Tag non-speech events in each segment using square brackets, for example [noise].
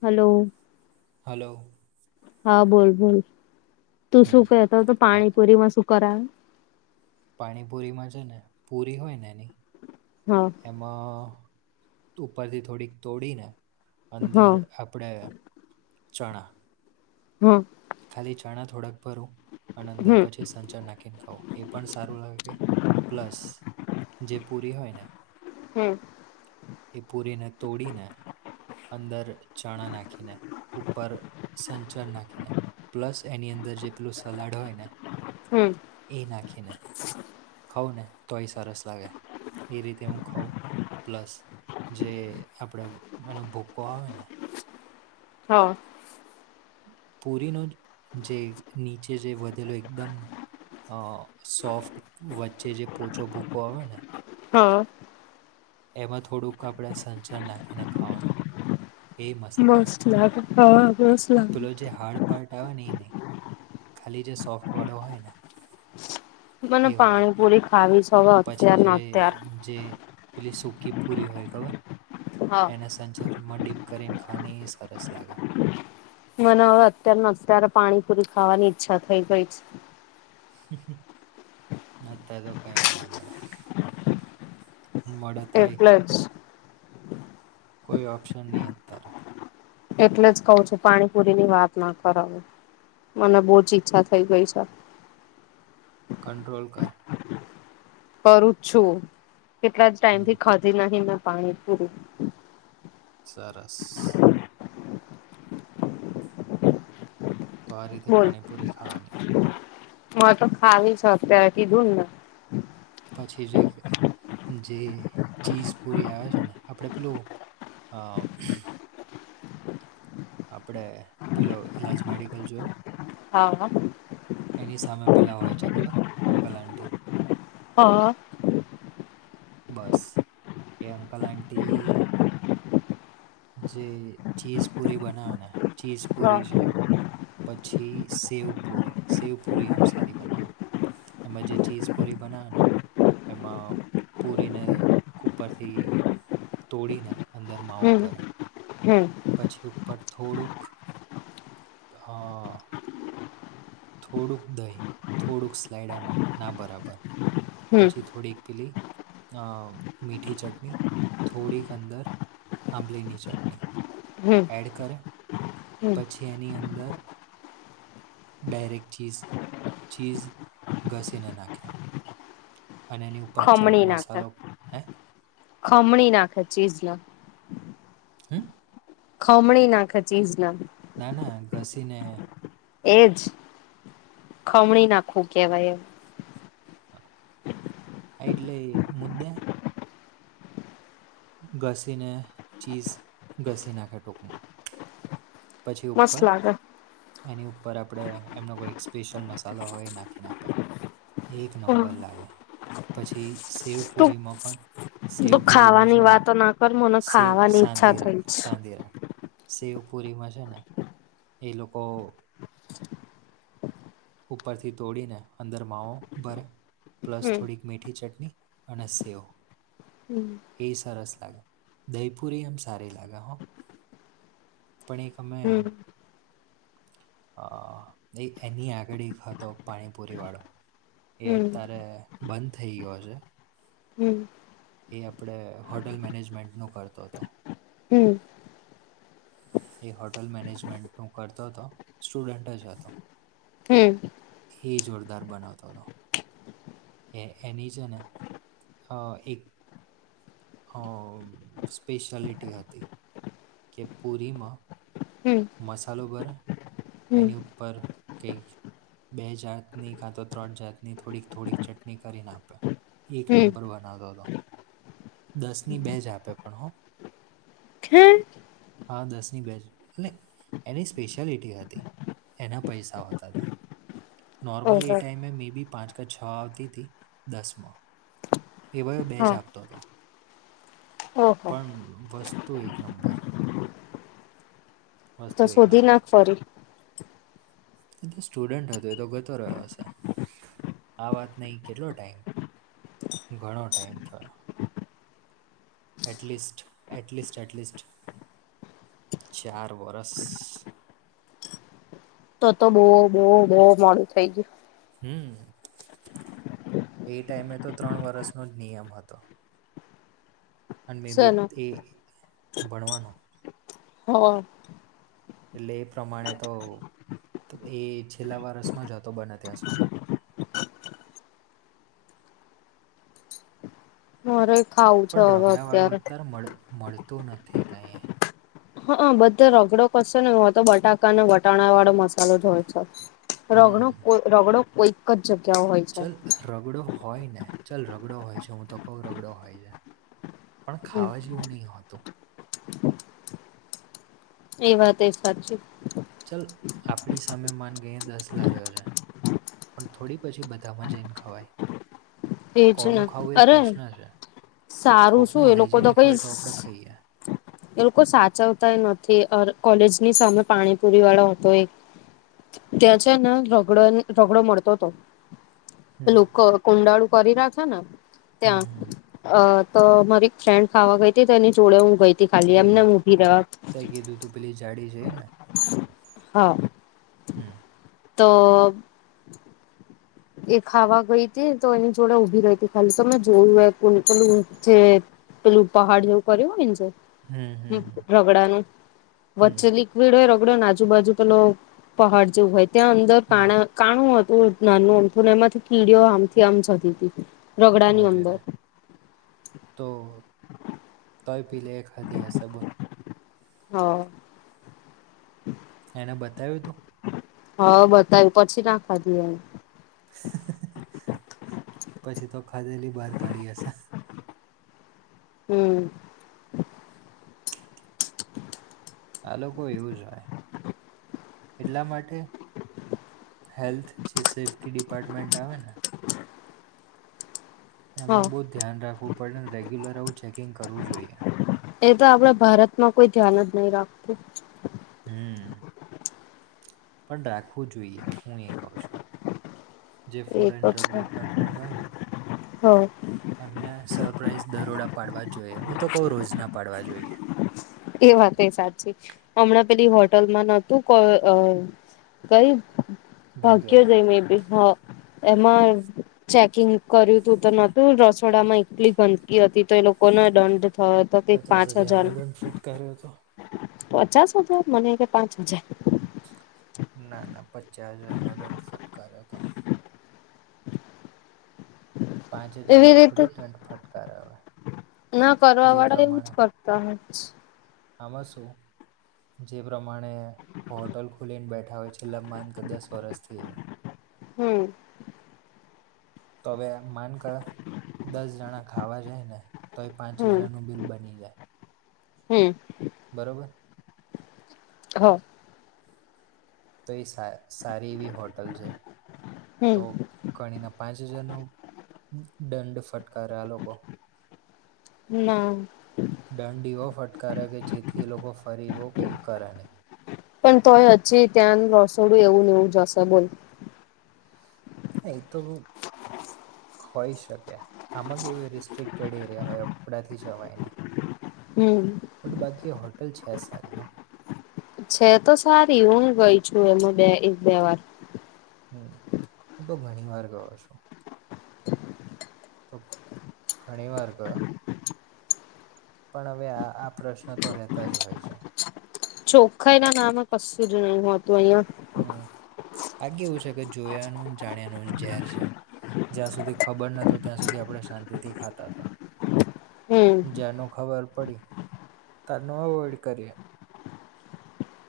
Hello. Hello. હા, બો-બોલ. તું હમ શું કહેતો હતો હા પાણીપુરીમાં શું કરા? પાણીપુરીમાં છે ને પુરી હોય ને એની હા. એમાં ઉપરથી થોડીક તોડીને અંદર હા આપ પણે ચણા હા. ખાલી ચણા થોડાક ભરું, અને અંદર હમ પછી સંચર નાખીને ખવા. એ પણ સારું લાગે, પ્લસ જે પૂરી હોય ને હમ્મ. ઈ પૂરીને તોડીને અંદર ચણા નાખીને, ઉપર સંચર નાખીને પ્લસ એની અંદર જે પેલું સલાડ હોય ને હમ્મ. એ નાખીને. ખવ ને તોય સરસ લાગે. ઈ રીતે હું ખઉં પ્લસ જે આપડે એનો ભૂકો આવે ને હા. પુરીનો જે નીચે જે વધેલો એકદમ અહ સોફ્ટ વચ્ચે જે પોચો ભૂકો આવે ને હા. એમાં થોડુંક આપણે સંચર નાખીને ખાવાનું. મસ્ત લાગે, હા મસ્ત પેલો જે હાર્ડ પાર્ટ આવે ને ઈ નહીં, ખાલી જે સોફ્ટ વાળો હોય ને. મને એ હોય પાણી પુરી ખાવી સવા. પછી જે જે પેલી સૂકી પૂરી હોય ખબર હા એના સંચર. મમાંડીપ કરીને ખાની સરસ લાગે. મને હવે અત્યાર અત્યારે પાણીપુરી ખાવાની ઈચ્છા થઈ ગઈ છે. અ તો કઈ ના મળે. હ મોડા છે તોય એટલે જ કોઈ ઓપ્શન નં અ ત્યારે. એટલે જ કહું છું પાણીપુરી ની વાત ના કર હ. મને બહુ જ ઈચ્છા થઈ ગઈ છે. કંટ્રોલ કર. કરું છું કેટલા જ ટાઈમ હમ, થી ખધી નહી મેં પાણી પૂરું. સરસ. તોરીને પાણી પૂરી ખાવાની. હ તો ખાવી છ અત્યારે કીધું ને. પછી જે જે ચીઝ પૂરી આવે છે ને આપણે પેલું. હા. આપણે પેલો ઈલાજ મેડિકલ જોયો. હા. એની સામે પિલા હોય છે ખબર અંકલ આંટી. હ. બસ એ અંકલ આટી. જે ચીઝ પુરી બનાવા ને ચીઝ પુરી છે. પછી સેવ પુરી સેવ પુરી આમ સારી બનાવે. એમાં જે ચીઝ પૂરી બનાવના. એમાં પૂરીને ઉપરથી. તોડીને અંદર માવો હમ ભરે. હમ. પછી ઉપર થોડુંક. હા. થોડુંક દહી થોડુંક સ્લાઈડ આમ ના બરાબર. પછી થોડીક પીલી. અ મીઠી ચટણી થોડીક અંદર આંબલીની ચટણી. હમ એડ કરે હમ પછી એની અંદર. બેર એક ચીઝ ચીઝ ઘસેને નાખેૈ. અને એની ઉપર ચાટ ખમણી નાખે મસાલો હે. ખમણી નાખે ચીજ ના. હમ. ખમણી નાખે ચીજ ના. ના ના ઘસી ને. એજ ખમણી નાખું કેહેવાય એ. હા એટલે મુદ્દા. ઘસેને ચીઝ ઘસેનાખ ટોકમાં. પછી મસ્ત ઉપર. લાગે એની ઉપર આપડે એમનો કોઈ સ્પેશિયલ મસાલો હોય એ નાખીને આપે. એક નંબર લાગે પછી તું શેવપુરીમાં પણ. તું શેવપુરીમાં છે ખાવાની ને વાતો ના કર મને શે ખાવાની ઈચ્છા સાંતિ થઈ રાખ છે. સાંતિ રાખ શેવુ. પુરીમાં છે ને એ લોકો. ઉપરથી તોડીને અંદર માવો ભરે. પ્લસ થોડીક મીઠી ચટણી અને સેવ. હમ એ સરસ લાગા દહીપૂરી હમ સાર લાગા હો. પણ એકમે. હમ અ એ એની આગળ હતો પાણીપુરી વાળો. એ હમ અત્યારે બંધ થઈ ગયો છે. હમ એ આપણે હોટલ મેનેજમેન્ટ નું કરતો હતો. હમ. એ હોટલ મેનેજમેન્ટ નું કરતો હતો સ્ટુડન્ટ જ હતો. હમ. એ જોરદાર બનાવતો હતો. એ એની જન અ એક. અ સ્પેશલિટી હતી. કે પૂરીમાં. હમ. મસાલો પરર હમ એની ઉપર કઈક. બે જાતની કાં તો ત્રણ જાતની થોડીક થોડીક ચટણી કરીને આપે. એક હમ નંબર બનાતો હતો દસની બે જ આપે પણ હો હમ. હા દસમી બેજ. ન એની સ્પેશિયાલિટી હતી એના પૈસાઓ હતા હતા. નોર્મલ એ ઓહો ટાાઈમ મે મેી બી પાંચ ક છ આવતીથી દસમાં. એ ભય બે હા જાગતો હતો. ઓહો પણ વસ્તુ એક નંબર. તો વસ્તુ એક શોધી નંબર નાખ ફરી. એ તો સ્ટુડન્ટ હતો એ તો ગતો રહ્યો હશે, આ વાત નઈ કેટલો ટાઈમ. ઘણો ટાઈમ થયો. એટલીસ્ટ એટલીસ્ટ એટલીસ્ટ ચાર વરસ. તો તો બહુ બહુ બહુ મોડું થઈ ગયું. હમ્મ! એ ટાઈઇમે તો ત્રણ વરષનો જ નિયમ હતો. અને મે શેનું બીથી ભણવાનો. હો. એટલે એ પ્રમાણે તો એ છેલ્લા વરસમાં જ હતો બને ત્યાં સુધી હરે પણ રગડાવાળું અત્યારે મળ મળતું નથી કાંઈએ. હા બધો રગડો કરશે ને હ તો બટાકા અને વટાણા વાળો મસાલો જ હોય છે. રગડો હમ કો રગડો કોઈક જ જગ્યા હોય છે. ચલ રગડો હોય ને ચાલ રગડો હોય છે, હું તો કહ રગડો હોય પણ હમ ખાવા જેવું નઈ હોતું. એ વાત એ સાચી. ચાલ આપણી સામે માન ગઈએ દસ લાર્યો છે પણ થોડી પછી બધામાં જઈન ખવાય. એજ ને, કોનું ખાવું એ અરે પ્રશ્ન છે સારું કોકનું શું એ લોકો તો હાઇજેનિક કઈ હોય આપણે ખાઈએ એ લોકો સાચવતાય નથી આર કોલે ની સામે પાણીપુરી વાળો હોતો એ ત્યાં છેને રગડો રગડો મળતો તો હમ લોકો કૂંડા કરી રાખે ને હમ ત્યાં હમ અ તો મારી એક ફ્રેન્ડ ખાવા ગઈ હતી તે એની જોડે હું ગઈ તી ખાલી પેલી એમને એમ મ ઉભી રેવા તે કીધું તું પેલી જાડી છે એ ને હા. હમ્મ! તો એ ખાવા ગઈ હતી તો એની જોડે ઊભી રહી હતી ખાલી તોમે જોયું કો પેલું જે પેલું પહાડ જેવું કર્યું હોય ને જે હમ હમ હમ રગડાનું હમ વચ્ચે લી વીડ હોય રગડ્યો આજુબાજુ પેલો પહાડ જેવું હોય ત્યાં અંદર હમ પાણાં કાણું હતું નાનું આમથું ને એમાંથી કીડીઓ આમથી આમ જતી હતી. રગડાની અરે અંદર રે તો તોય પીલે એ ખાધી હશે બોલ! હઅ. [inaudible] એને બતાયુતુ? હા બતાયુ પછી ના ખાધી એને પછી તો ખાધેલી બહાર કાઢી હશે. હમ્મ! આ લોકો એવું જ હોય. એટલા માટે, હેલ્થ જે સેફ્ટી ડિપાર્ટમેન્ટ આવે ને હા એમનું બહુ ધ્યાન રાખવું પડે અને રેગ્યુલર આવું ચેકિંગ કરવું જોઈએ. એ તો આપડે ભારતમાં કોઈ ધ્યાન જ નહીં રાખતું. હમ પણ રાખવું જોઈએ હું એ કઉ છું. જે એ ફૂડ તો એન્ડ ડ્રગ છે. ડિપાર્ટમેન્ટ હોય ને હ એમને સરપ્રાાઈઝ દરોડા પાડવા જોઈએ, હું તો કઉ રોજના પાડવા જોઈએ. એ વાત સાચી હમણાં પેલી હોટલ માં નતું કો અ કઈ ભાગ્યોદય મે બી હ એમાં ચેકિંગ કર્યું હતું તો નતું રસોડામાં એટલી ગંદકી હતી તો એ લોકોને દંડ થયો. તો તે પચાસ પાંચ હજાર હજારનો ફટકાર્યો છે. પચાસ હજાર મને એમ કે પાંચ હજાર ના ના પચાસ હજારનોો દંડ ફટકાર્યો હતો. પાંચ હજારનો એવી રીતે થોડી દંડ ફટકાર્યો હવે ના કરવા જે વાળા એવું પ્રમાણે જ કરતા હોય. આમાં શું જે પ્રમાણે હોટલ ખુલીને બેઠા હોય છેલ્લામાંન કે દસ વર્ષથી [inaudible] હમ [inaudible] તો હવે માનક દસ જણા ખાવા જાય ને તો એ પાંચ હમ હજારનું બિલ બની જાય હમ બરોબ હા તો એ સારી એવી હોટલ છે હમ તો કણી ના પાંચ હજારનો દંડ ફટકારે આ લોકો ના દંડ એવો ફટકાર્યા કે જેથી એ લોકો ફરી એવો કંઈ કરે નહીં. પણ તોય હજી ત્યાં રસોડું એવું ને એવું જશે બોલ એતો હોય શકે. આમાં કેવય રિસ્ટ્રિક્ટેડ એરિયા હોય અપડાથી જવાયને હમ [unintelligible] બટ બાકી હોટલ છે સારી હો છે તો સારી હું ગઈ છું એમ બે એક બે વાર હમ હું તો ઘણી વાર ગયો છું. તો ઘણી વાર ગયો- પણ હવે આ આ પ્રશ્ન તો રહેતા જ હોય છે. ચોખાઈ ના નામે કશું જ નહ હોતું અહિયાં હમ આગેવું છે કે જોયાનું જાણ્યાનું ઝેર છે. જ્યાં સુધી ખબર નતું ત્યાં સુધી આપણે શાંતિ થી ખાતા હતા. હમ જેનું ખબર પડી તેનો અવોઈડ કરીએ.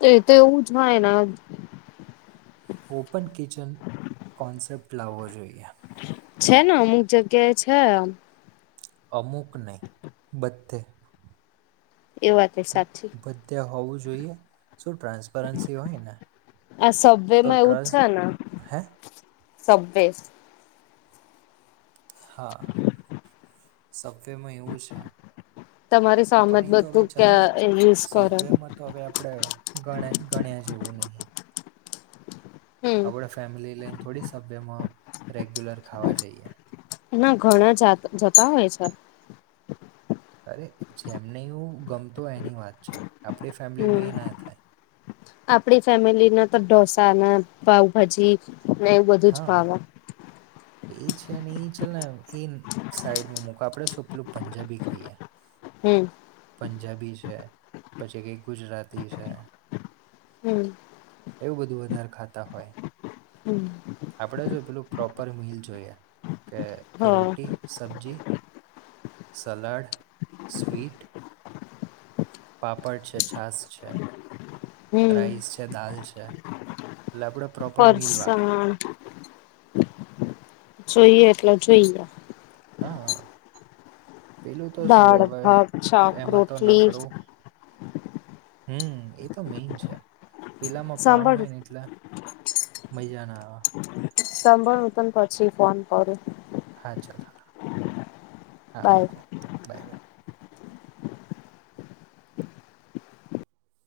એ તો એવું જ હોય ને ઓપન કિચન કોન્સેપ્ટ લાવવો જોઈએ છે ને અમુક જગ્યા એ છે. અમુક નહીં બધધે એ વાત એ સાચી બધ્યા હોવું જોઈએ શું ટ્રાન્સપરન્સી હોય ને આ સવે તો માં એવું જ ટ્રસ છે ને હે સે હા સભ્યમાં એવું છે. તમારી સામે જ પણ એ તો બધું ભાઈ કે ચલને યુઝ કરે સભ્ય મત તો હવે આપણે ગણ ગણ્યા જેવું નહીં હમ આપણે ફેમિલી લઈને થોડી સભ્યમાં રેગ્યુલર ખાવા જઈએ ના ઘણા જતા હોય છે. અરે જેમને હું ગમતોું હોય એની વાત છે આપણી ફેમિલીમાં હમ એ ના થાય આપડી ફેમિલી ના તો ઢોસા ના પાાવભાજી ને એવું બધું જ હા ભાવ એ છે એ ચાલ ને એ સાઈડ મક આપડે શું પેલું પંજાબી ખાઈએ હમ- પંજાબી છે પછી કઈ ગુજરાતી છે હ મ... એવું બધું વધારે ખાતા હોય. હ મ... આપણે શું પહેલું પ્રોપર મિલ જોઈએ. કે હા રોટી, સબ્જી, સલાડ, સ્વીટ. પાપડ છે, છાસ છે, હમ રાઈસ છે, દાળ છે. એટલે આપડે પ્રોપર મીલ વાળા. હં જોઈએ એટલે જોઈએ. હા અ. પેલું તો શું દાળ હવે? ભાત શાક એમાં તો રોટલી નકરું હમ એ તો મેૈન છે. પેલામાં પાંવ સાંભળ હોય ને એટલે. મજા ના આવે. સાંભળ હું તને પછી ફોન કરું. ભળ તો હા, ચાલ હા હા બાય મુકું બાય બાય.